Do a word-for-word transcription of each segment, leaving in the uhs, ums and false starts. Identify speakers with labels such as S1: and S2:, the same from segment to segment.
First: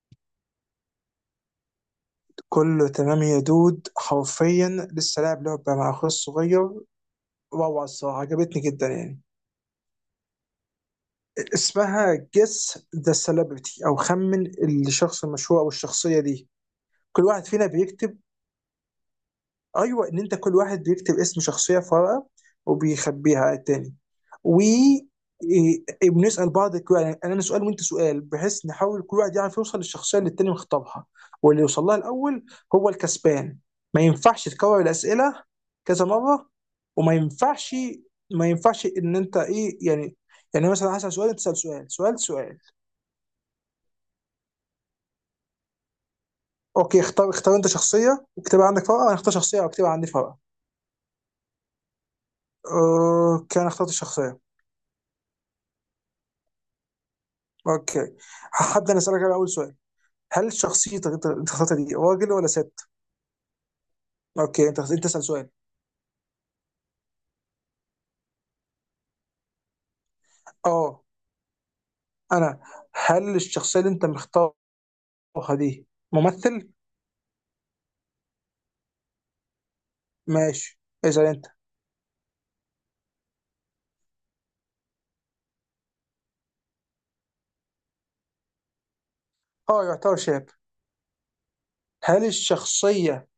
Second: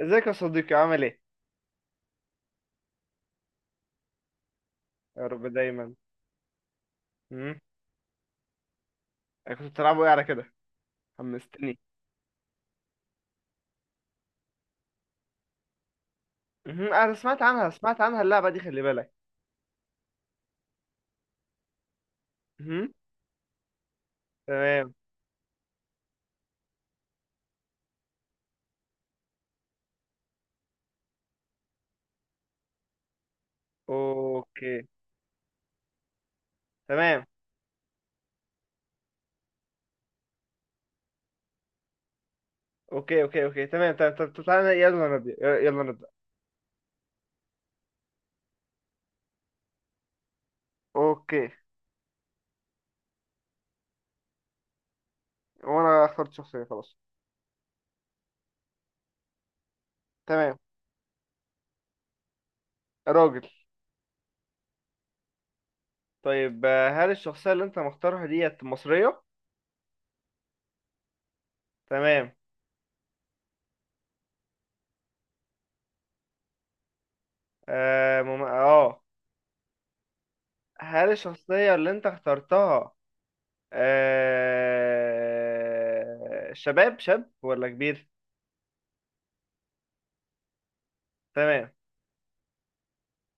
S1: ازيك يا صديقي؟ عامل ايه؟
S2: كله تمام يا دود، حرفيا لسه
S1: يا
S2: لاعب
S1: رب
S2: لعبة مع
S1: دايما.
S2: أخوي الصغير.
S1: امم
S2: روعة الصراحة، عجبتني جدا يعني.
S1: انا كنت بتلعبوا ايه على كده؟ حمستني.
S2: اسمها Guess the Celebrity أو خمن الشخص المشهور أو الشخصية دي.
S1: امم انا
S2: كل
S1: سمعت
S2: واحد فينا
S1: عنها، سمعت
S2: بيكتب،
S1: عنها اللعبه دي، خلي بالك.
S2: ايوه ان انت كل واحد بيكتب اسم شخصيه في ورقه
S1: امم
S2: وبيخبيها على التاني، و
S1: تمام.
S2: إيه- إيه، بنسال بعض كو- يعني انا سؤال وانت سؤال، بحيث نحاول كل واحد يعرف يوصل للشخصيه اللي التاني مخطبها، واللي يوصل لها الاول هو الكسبان. ما ينفعش
S1: اوكي
S2: تكرر الاسئله كذا مره، وما
S1: تمام
S2: ينفعش ما ينفعش ان انت ايه يعني، يعني مثلا هسال سؤال تسال سؤال سؤال سؤال.
S1: اوكي اوكي اوكي تمام تمام طب طب تعالى، يلا نبدا، يلا نبدا.
S2: اوكي، اختار اختار انت شخصيه واكتبها عندك في ورقه، انا اختار شخصيه واكتبها عندي في ورقه.
S1: اوكي،
S2: اوكي، انا اخترت الشخصيه.
S1: وانا اخترت شخصيه، خلاص.
S2: اوكي، هبدا انا اسالك على اول سؤال. هل
S1: تمام.
S2: شخصيتك انت انت اخترتها دي راجل ولا ست؟
S1: راجل.
S2: اوكي، انت انت اسال سؤال.
S1: طيب آه، هل الشخصيه اللي انت مختارها ديت مصريه؟
S2: اه،
S1: تمام.
S2: انا. هل الشخصيه اللي انت مختارها دي ممثل؟
S1: اه مم... اه.
S2: ماشي.
S1: هل
S2: اسال انت.
S1: الشخصيه اللي انت اخترتها آه... شباب، شاب ولا كبير؟
S2: اه يعتبر شاب.
S1: تمام.
S2: هل الشخصيه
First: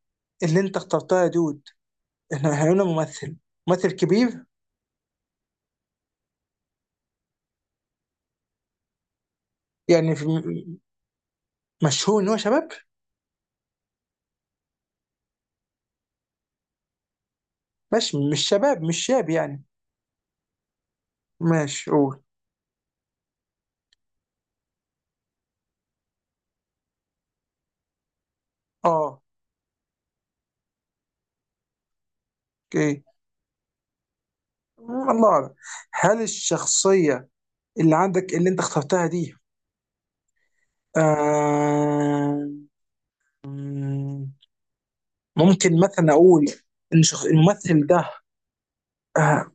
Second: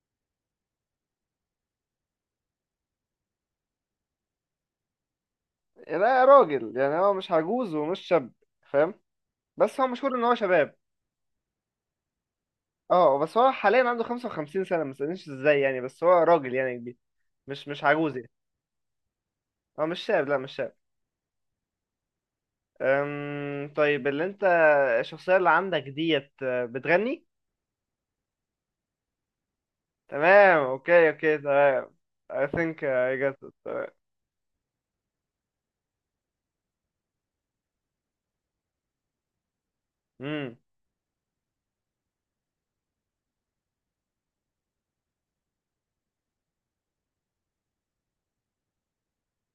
S2: اللي انت اخترتها يا دود انه هيكون ممثل، ممثل كبير؟
S1: لا راجل، يعني هو مش عجوز ومش شاب، فاهم؟ بس هو مشهور
S2: يعني
S1: ان
S2: في
S1: هو شباب.
S2: مشهور ان هو شباب؟
S1: اه بس هو حاليا عنده خمسة وخمسين سنة، ما تسألنيش ازاي، يعني بس هو راجل يعني كبير، مش مش عجوز يعني.
S2: ماشي، مش شباب مش شاب يعني.
S1: هو مش شاب، لا مش شاب.
S2: ماشي قول.
S1: أم... طيب اللي انت الشخصية اللي عندك ديت آه، بتغني؟
S2: اه.
S1: تمام. اوكي اوكي تمام. I think
S2: اوكي.
S1: I got it. تمام.
S2: الله اعلم. هل الشخصيه اللي عندك اللي انت اخترتها دي، آه ممكن مثلا اقول ان شخ... الممثل ده، آه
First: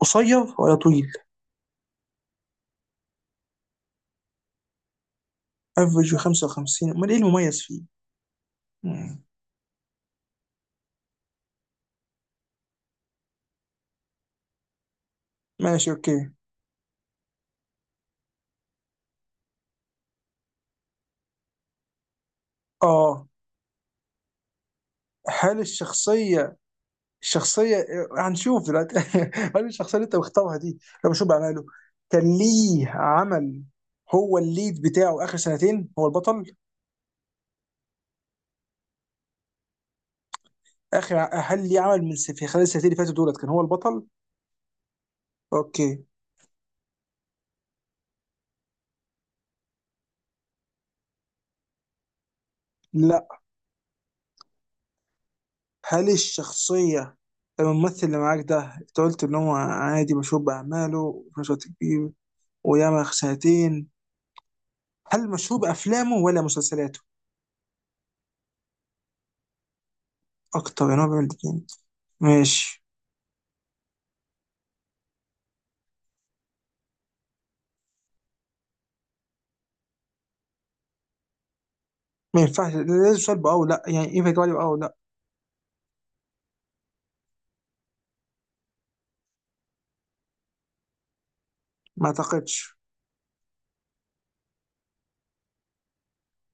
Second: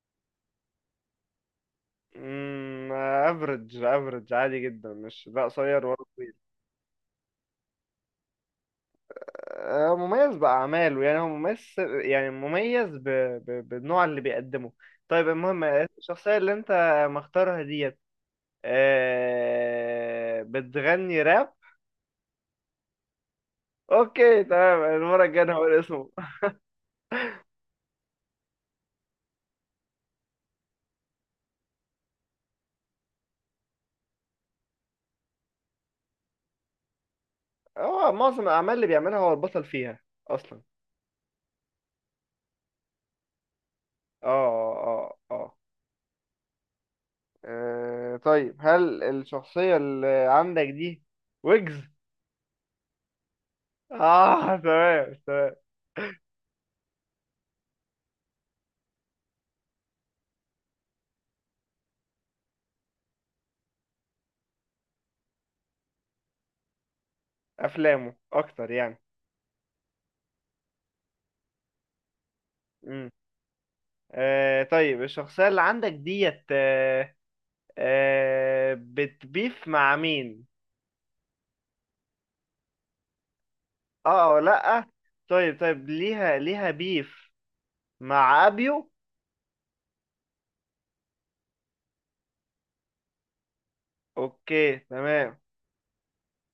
S2: قصير ولا طويل؟
S1: امم افريج، افريج عادي جدا، مش لا قصير ولا
S2: افريج
S1: طويل.
S2: خمسة وخمسين، امال ايه المميز فيه؟ مم.
S1: آه، مميز بأعماله، يعني هو مميز، يعني مميز ب... ب... بالنوع اللي بيقدمه. طيب المهم،
S2: ماشي اوكي.
S1: الشخصية اللي انت مختارها ديت آه، بتغني راب؟
S2: اه.
S1: اوكي تمام، المرة الجاية أنا
S2: هل
S1: هقول اسمه.
S2: الشخصية، الشخصية آه، هنشوف دلوقتي. هل الشخصية اللي انت مختارها دي لو بشوف بعمله، كان ليه عمل، هو الليد بتاعه اخر سنتين هو البطل؟
S1: هو معظم الأعمال اللي بيعملها هو البطل فيها أصلا.
S2: اخر ع- هل ليه عمل من س- في خلال السنتين اللي فاتوا دولت كان هو البطل؟
S1: اه، اه اه
S2: اوكي.
S1: آه، آه، طيب هل الشخصية اللي عندك دي ويجز؟
S2: لا.
S1: اه تمام تمام.
S2: هل الشخصية، الممثل اللي معاك ده، انت قلت ان هو عادي مشهور بأعماله وفي نفس الوقت كبير وياما سنتين، هل مشهور بأفلامه ولا مسلسلاته؟
S1: أفلامه أكتر يعني.
S2: أكتر يعني هو بيعمل الاتنين. ماشي.
S1: آه طيب، الشخصية اللي عندك ديت آه آه بتبيف مع مين؟
S2: ما ينفعش، لازم سؤال بأه ولا لأ، يعني
S1: اه
S2: ينفع
S1: او
S2: تجاوب عليه بأه ولا
S1: لأ.
S2: لأ.
S1: طيب طيب، ليها ليها بيف مع أبيو؟
S2: ما أعتقدش.
S1: اوكي تمام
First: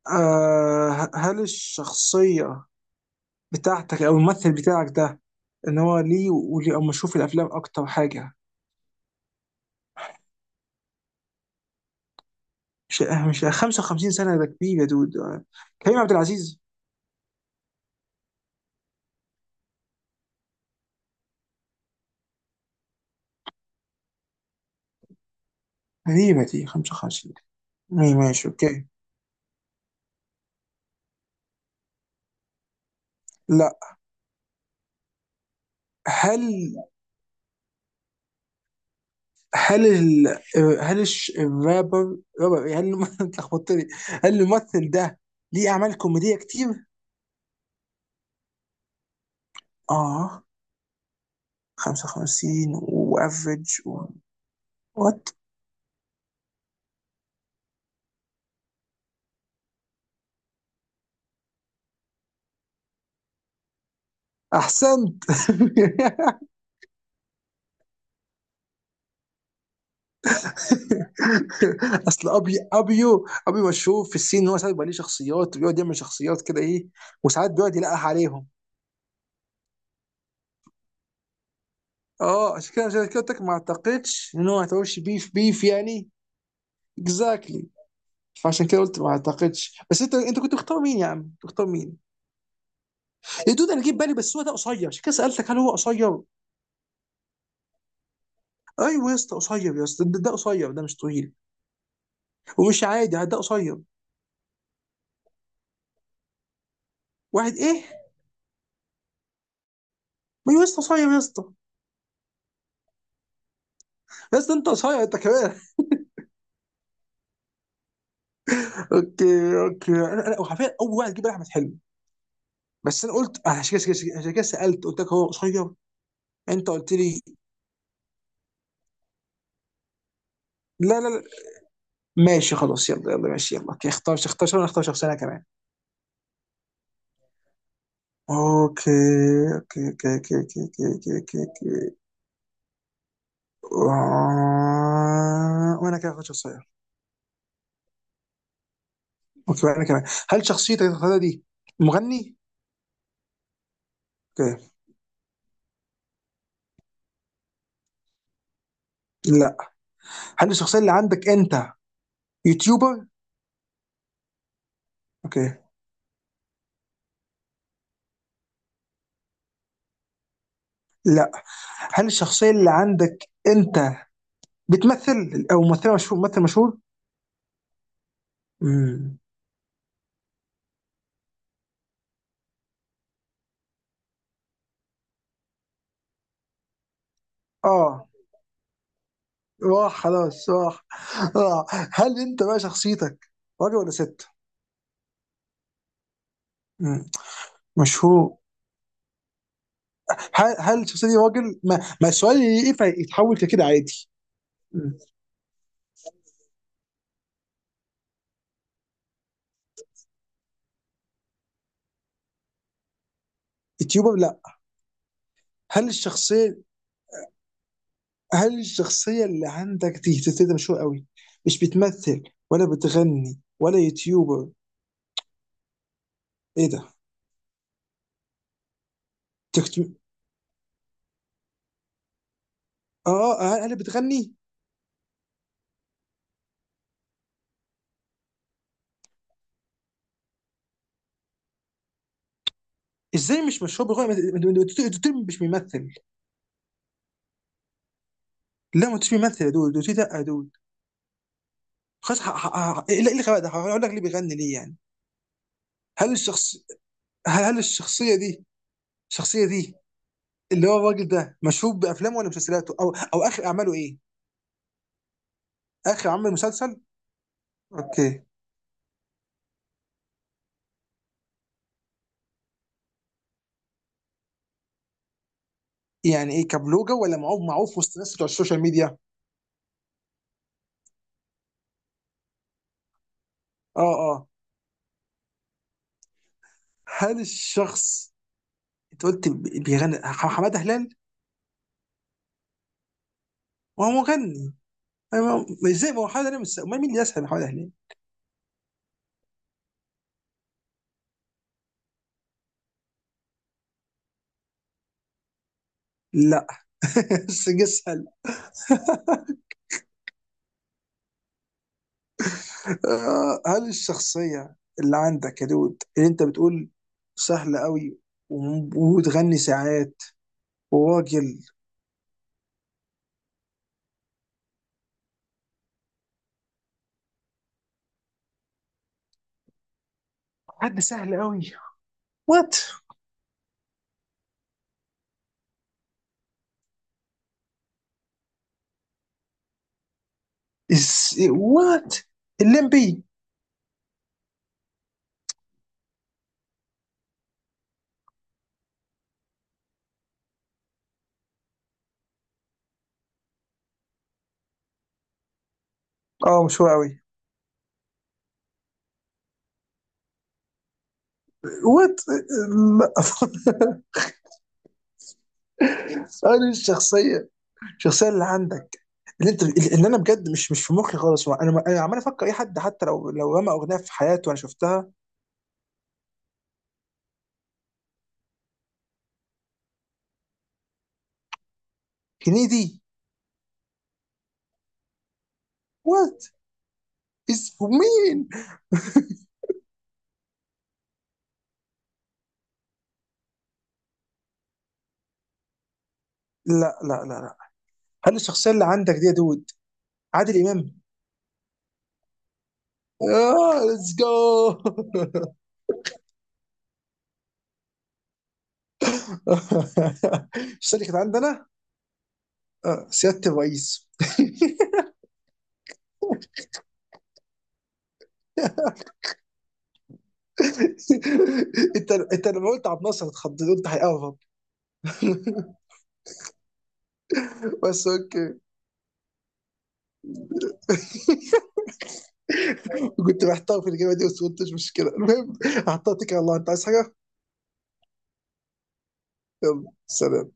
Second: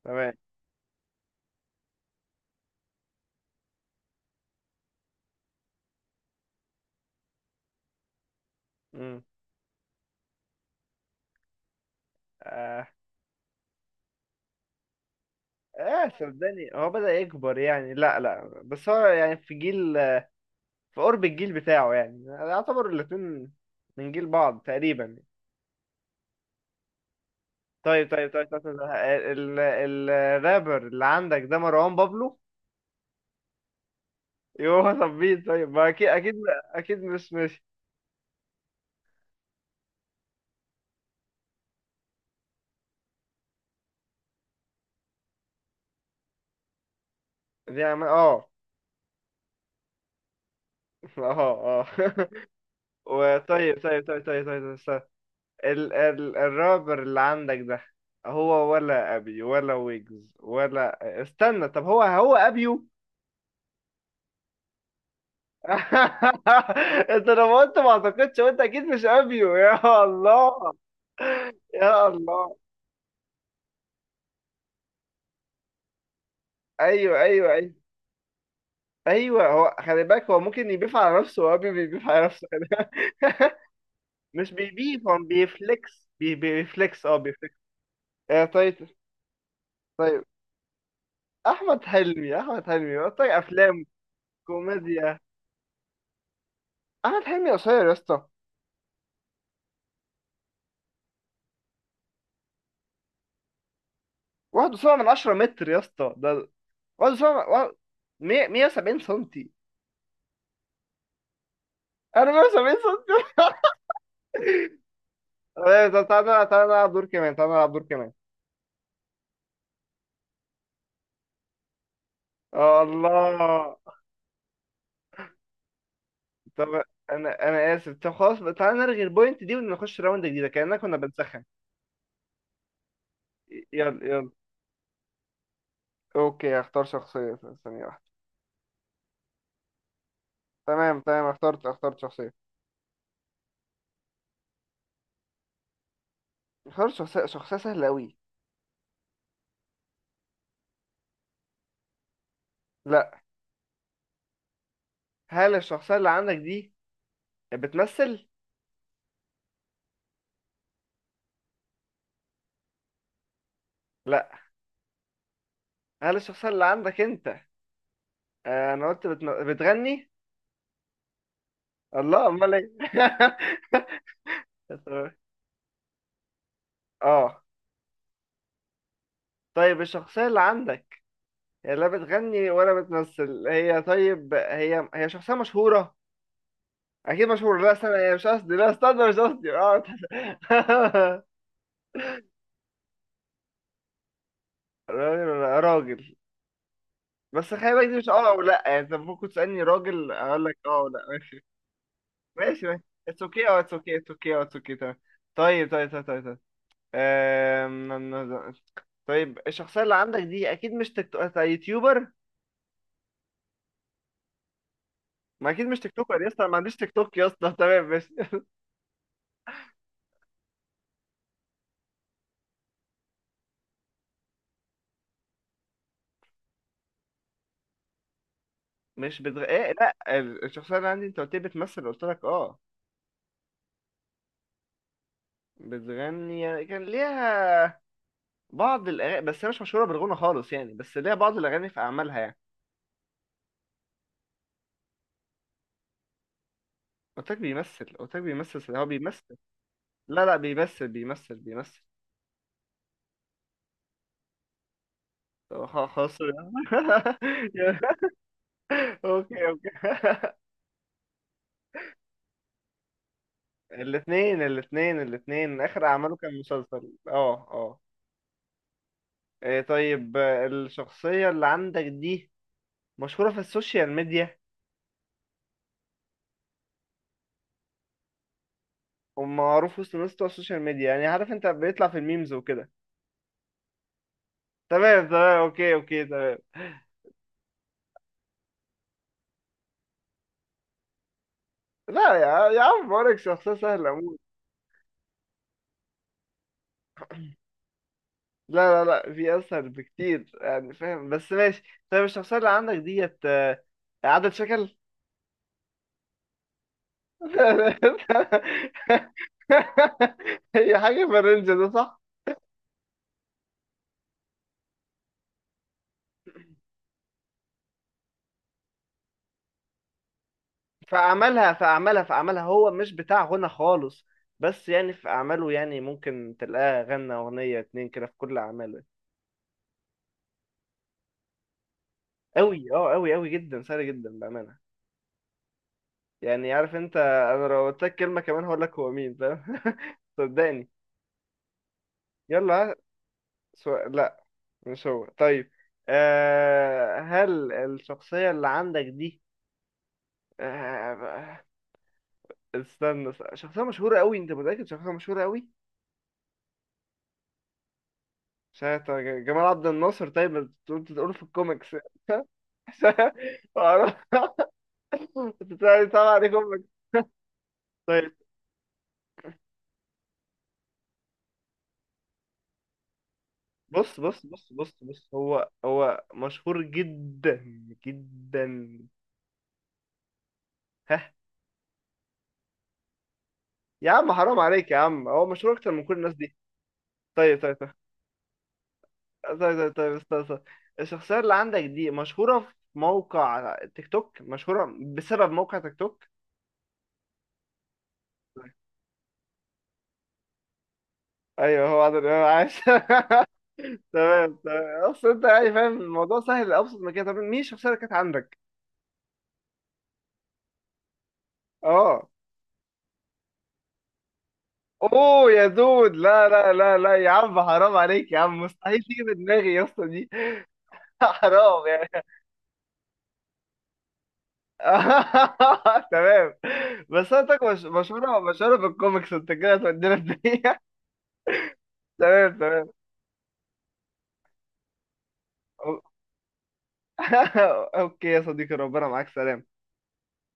S1: تمام.
S2: أه ه- هل الشخصية بتاعتك أو الممثل بتاعك ده، إن هو ليه وليه أو مشهور في الأفلام أكتر حاجة؟
S1: مم. اه.
S2: مش أه، مش خمسة وخمسين سنة ده كبير يا دود، آه، كريم
S1: آه
S2: عبد العزيز.
S1: صدقني، هو بدأ يكبر يعني، لا لا بس هو يعني في جيل، في قرب الجيل بتاعه، يعني يعتبر الاتنين من جيل بعض تقريبا.
S2: غريبة دي خمسة وخمسين.
S1: طيب
S2: اي
S1: طيب
S2: ماشي
S1: طيب, طيب, طيب, طيب, طيب, طيب,
S2: اوكي.
S1: طيب, طيب, طيب الرابر اللي عندك ده مروان بابلو؟
S2: لا.
S1: يوه ثبيت، طيب ما اكيد اكيد
S2: هل
S1: اكيد مش، ماشي.
S2: هل ال... هل الش- الرابر، رابر إيه؟ هل الم- انت لخبطتني. هل الممثل ده ليه اعمال كوميديه كتير؟
S1: دي عم، اه.
S2: اه.
S1: اه اه.
S2: خمسة وخمسين
S1: وطيب
S2: وافريج
S1: طيب
S2: و...
S1: طيب طيب طيب, طيب, طيب.
S2: وات؟
S1: ال ال الرابر اللي عندك ده هو ولا ابي ولا ويجز، ولا استنى، طب هو هو ابيو؟
S2: احسنت.
S1: انت لما قلت ما اعتقدش، قلت اكيد مش ابيو. يا الله، يا
S2: اصل
S1: الله،
S2: ابي ابيو ابيو مشهور في السين ان هو ساعات بيبقى ليه شخصيات، بيقعد يعمل شخصيات كده ايه،
S1: ايوه ايوه
S2: وساعات
S1: ايوه
S2: بيقعد يلقح عليهم.
S1: ايوه هو خلي بالك، هو ممكن يبيف على نفسه، وابيو بيبيف على نفسه.
S2: اه، عشان كده عشان كده قلت لك ما اعتقدش ان
S1: مش
S2: هو هتعوش
S1: بيبيف، هو
S2: بيف بيف
S1: بيفليكس،
S2: يعني.
S1: بي بيفليكس، اه بيفليكس.
S2: اكزاكتلي.
S1: آه
S2: فعشان كده
S1: طيب
S2: قلت ما اعتقدش. بس انت
S1: طيب.
S2: انت كنت مختار مين يا عم؟ كنت مختار
S1: احمد
S2: مين؟
S1: حلمي احمد حلمي طيب
S2: يا دود انا
S1: افلام
S2: جيت بالي، بس هو ده قصير، عشان كده
S1: كوميديا.
S2: سالتك هل هو قصير.
S1: احمد حلمي قصير يا اسطى؟
S2: ايوه يا اسطى قصير يا اسطى، ده ده قصير، ده مش طويل ومش عادي، ده قصير.
S1: واحد فاصلة سبعة من عشرة متر يا اسطى ده،
S2: واحد
S1: واحد فاصلة سبعة،
S2: ايه؟
S1: مية، مية وسبعين سنتي،
S2: ما يا اسطى قصير يا اسطى.
S1: انا مية وسبعين سنتي.
S2: يا اسطى انت قصير انت كمان.
S1: طيب، طب تعالى نلعب- تعالى نلعب دور كمان، تعالى نلعب دور كمان.
S2: اوكي اوكي، انا انا وحرفيا اول واحد جه بالي احمد حلمي،
S1: آه،
S2: بس انا قلت آه،
S1: الله.
S2: عشان كده عشان كده سالت قلت لك هو قصير،
S1: طب
S2: انت قلت لي.
S1: انا انا اسف، طب خلاص بقى، تعالى نلغي البوينت دي ونخش راوند جديده، كاننا كنا
S2: لا لا لا.
S1: بنسخن.
S2: ماشي خلاص، يلا يلا ماشي يلا. اوكي،
S1: يلا
S2: اختار
S1: يلا.
S2: اختار انا اختار شخصيه انا كمان.
S1: اوكي هختار شخصيه، ثانيه واحدة.
S2: اوكي اوكي اوكي اوكي اوكي
S1: تمام
S2: اوكي اوكي
S1: تمام،
S2: اوكي
S1: اخترت،
S2: اوكي.
S1: اخترت شخصية،
S2: آه، وانا كده اخد شخصية.
S1: اخترت شخصية، شخصية سهلة أوي.
S2: اوكي وانا كمان. هل شخصيتك اللي هتختارها دي مغني؟
S1: لا.
S2: اوكي.
S1: هل الشخصية اللي عندك دي بتمثل؟
S2: لا. هل الشخصية اللي عندك انت يوتيوبر؟
S1: لا.
S2: اوكي.
S1: هل الشخصية اللي عندك أنت، آه أنا قلت بتم... بتغني؟
S2: لا. هل
S1: الله
S2: الشخصية
S1: أمال إيه؟
S2: اللي عندك انت بتمثل او ممثلة مشهور، ممثل مشهور؟
S1: آه.
S2: امم.
S1: طيب الشخصية اللي عندك هي لا بتغني ولا بتمثل، هي طيب، هي هي شخصية مشهورة، أكيد مشهورة، لا استنى،
S2: اه.
S1: هي مش قصدي، لا استنى مش قصدي، آه.
S2: راح خلاص راح، راح. هل انت بقى شخصيتك راجل ولا ست؟
S1: راجل ولا راجل.
S2: مم.
S1: بس خلي بالك، دي مش اه
S2: مشهور.
S1: او لا، يعني انت ممكن تسألني راجل، اقول لك
S2: هل
S1: اه
S2: هل
S1: او لا.
S2: الشخصيه دي راجل، ما, ما السؤال
S1: ماشي ماشي.
S2: ينفع
S1: اتس
S2: يتحول
S1: اوكي او
S2: كده
S1: اتس اوكي،
S2: عادي.
S1: اتس اوكي او اتس اوكي تمام. طيب طيب طيب طيب طيب أم... أم- أم- طيب الشخصية اللي عندك دي اكيد مش تيك توك، أنت يوتيوبر؟
S2: يوتيوبر لا.
S1: ما اكيد مش
S2: هل
S1: تيك توكر يا اسطى، أنا ما
S2: الشخصيه
S1: عنديش تيك توك يا اسطى، تمام. مش،
S2: هل الشخصيه اللي عندك دي ده مشهور قوي، مش بتمثل ولا بتغني ولا يوتيوبر، ايه ده؟
S1: مش بتغ... إيه،
S2: تكت...
S1: لا، ال- الشخصية اللي عندي، انت قلت لي بتمثل، قلت لك اه،
S2: اه. آه، هل بتغني؟
S1: بتغني، يعني كان ليها بعض الاغاني، بس هي مش مشهورة بالغنى خالص يعني، بس ليها بعض الاغاني في اعمالها يعني.
S2: ازاي مش مشهور بغنى، مش بيمثل؟
S1: قلت لك بيمثل، قلت لك بيمثل، هو
S2: لا ما انتش
S1: بيمثل.
S2: بيمثل يا دود، دوتي لا يا
S1: لا لا
S2: دود.
S1: بيمثل، بيمثل بيمثل
S2: خلاص ح- ح- ح- ايه اللي، إيه اللي خلاك ده هقول لك ليه بيغني ليه يعني؟
S1: طب خ-
S2: هل
S1: خلاص.
S2: الشخص هل هل الشخصيه دي، الشخصيه
S1: اوكي اوكي.
S2: دي اللي هو الراجل ده، مشهور بافلامه ولا مسلسلاته او او اخر اعماله ايه؟
S1: الاثنين الاثنين الاثنين اخر
S2: اخر
S1: اعماله
S2: عمل
S1: كان
S2: مسلسل.
S1: مسلسل، اه اه.
S2: اوكي.
S1: إيه طيب، آه الشخصية اللي عندك دي مشهورة في السوشيال ميديا؟
S2: يعني ايه كبلوجة ولا معروف معروف وسط الناس بتوع السوشيال ميديا؟
S1: ومعروف وسط الناس بتوع السوشيال ميديا يعني، عارف انت بيطلع في الميمز وكده.
S2: اه اه.
S1: تمام تمام، اوكي اوكي تمام.
S2: هل الشخص انت قلت بي- بيغني، ح- حماده هلال؟
S1: لا يا يا عم بقولك شخصية سهلة
S2: وهو
S1: أموت.
S2: مغني؟ أنا ما- هو- ازاي، ما هو حماده هلال مش أمال مين اللي يسهل، حماده هلال.
S1: لا لا لا، في أسهل بكتير يعني، فاهم؟ بس ماشي. طيب الشخصية اللي عندك ديت آه، عدد شكل.
S2: لا. بس جه اسهل.
S1: هي حاجة في الرينج ده، صح؟
S2: آه، هل الشخصيه اللي عندك يا دود اللي انت بتقول سهله قوي وم- وبتغني ساعات
S1: في
S2: وراجل،
S1: أعمالها في أعمالها في أعمالها هو مش بتاع غنى خالص، بس يعني في أعماله يعني، ممكن تلاقاه غنى أغنية اتنين كده في كل أعماله.
S2: حد سهل قوي؟ وات؟
S1: أوي، أه، أوي أوي جدا، سهل جدا بأمانة. يعني عارف أنت، أنا لو قلت لك كلمة كمان هقول لك هو مين، فاهم؟ صدقني.
S2: إز... وات؟
S1: يلا، ها.
S2: الليمبي؟
S1: سؤال لا، مش هو، طيب. آه هل الشخصية اللي عندك دي آه، استنى، است- شخصية مشهورة قوي، انت متأكد شخصية مشهورة قوي؟
S2: اه مش هو قوي.
S1: شايف جمال عبد الناصر، طيب ما تقول، تقول في الكوميكس.
S2: وات؟ لا.
S1: معرفش. بتاعي طبعا عليه
S2: انا
S1: كوميكس.
S2: الشخصيه، الشخصيه
S1: طيب،
S2: اللي عندك اللي انت اللي انا بجد مش، مش في مخي خالص، انا انا عمال افكر اي حد حتى لو لو رمى اغنيه في
S1: بص بص
S2: حياته وانا
S1: بص بص
S2: شفتها.
S1: بص هو هو مشهور جدا جدا. ها.
S2: هنيدي؟
S1: يا عم حرام عليك يا عم، هو مشهور اكتر من كل الناس
S2: وات؟
S1: دي. طيب
S2: از
S1: طيب طيب
S2: مين؟
S1: طيب طيب, طيب استنى، استنى. الشخصية اللي عندك دي مشهورة في موقع تيك توك، مشهورة بسبب موقع تيك توك؟
S2: لا لا لا لا. هل الشخصيه
S1: طيب.
S2: اللي عندك دي يا دود عادل امام؟
S1: ايوه هو عادل امام، عاش.
S2: اه ليتس جو.
S1: تمام تمام، اصل انت يعني فاهم، الموضوع سهل لابسط من كده، طب مين الشخصيه اللي كانت عندك؟
S2: الشخصيه اللي كانت عندنا،
S1: اه.
S2: آه، سياده الرئيس.
S1: اوه يا دود، لا لا لا لا، يا عم حرام عليك يا عم، مستحيل تيجي في دماغي يا اسطى دي. حرام
S2: انت
S1: يعني.
S2: انت لما قلت عبد الناصر اتخضيت قلت هيقرب.
S1: تمام. بس انت مش
S2: بس
S1: مشهوره،
S2: اوكي،
S1: مشهوره بالكوميكس، انت كده هتودينا في دقيقه. تمام تمام.
S2: كنت محتار في الاجابه دي بس قلت مش مشكله، المهم
S1: أو-.
S2: هحطها. تكر الله، انت عايز حاجه؟
S1: اوكي يا صديقي، ربنا معاك، سلام.
S2: يلا سلام.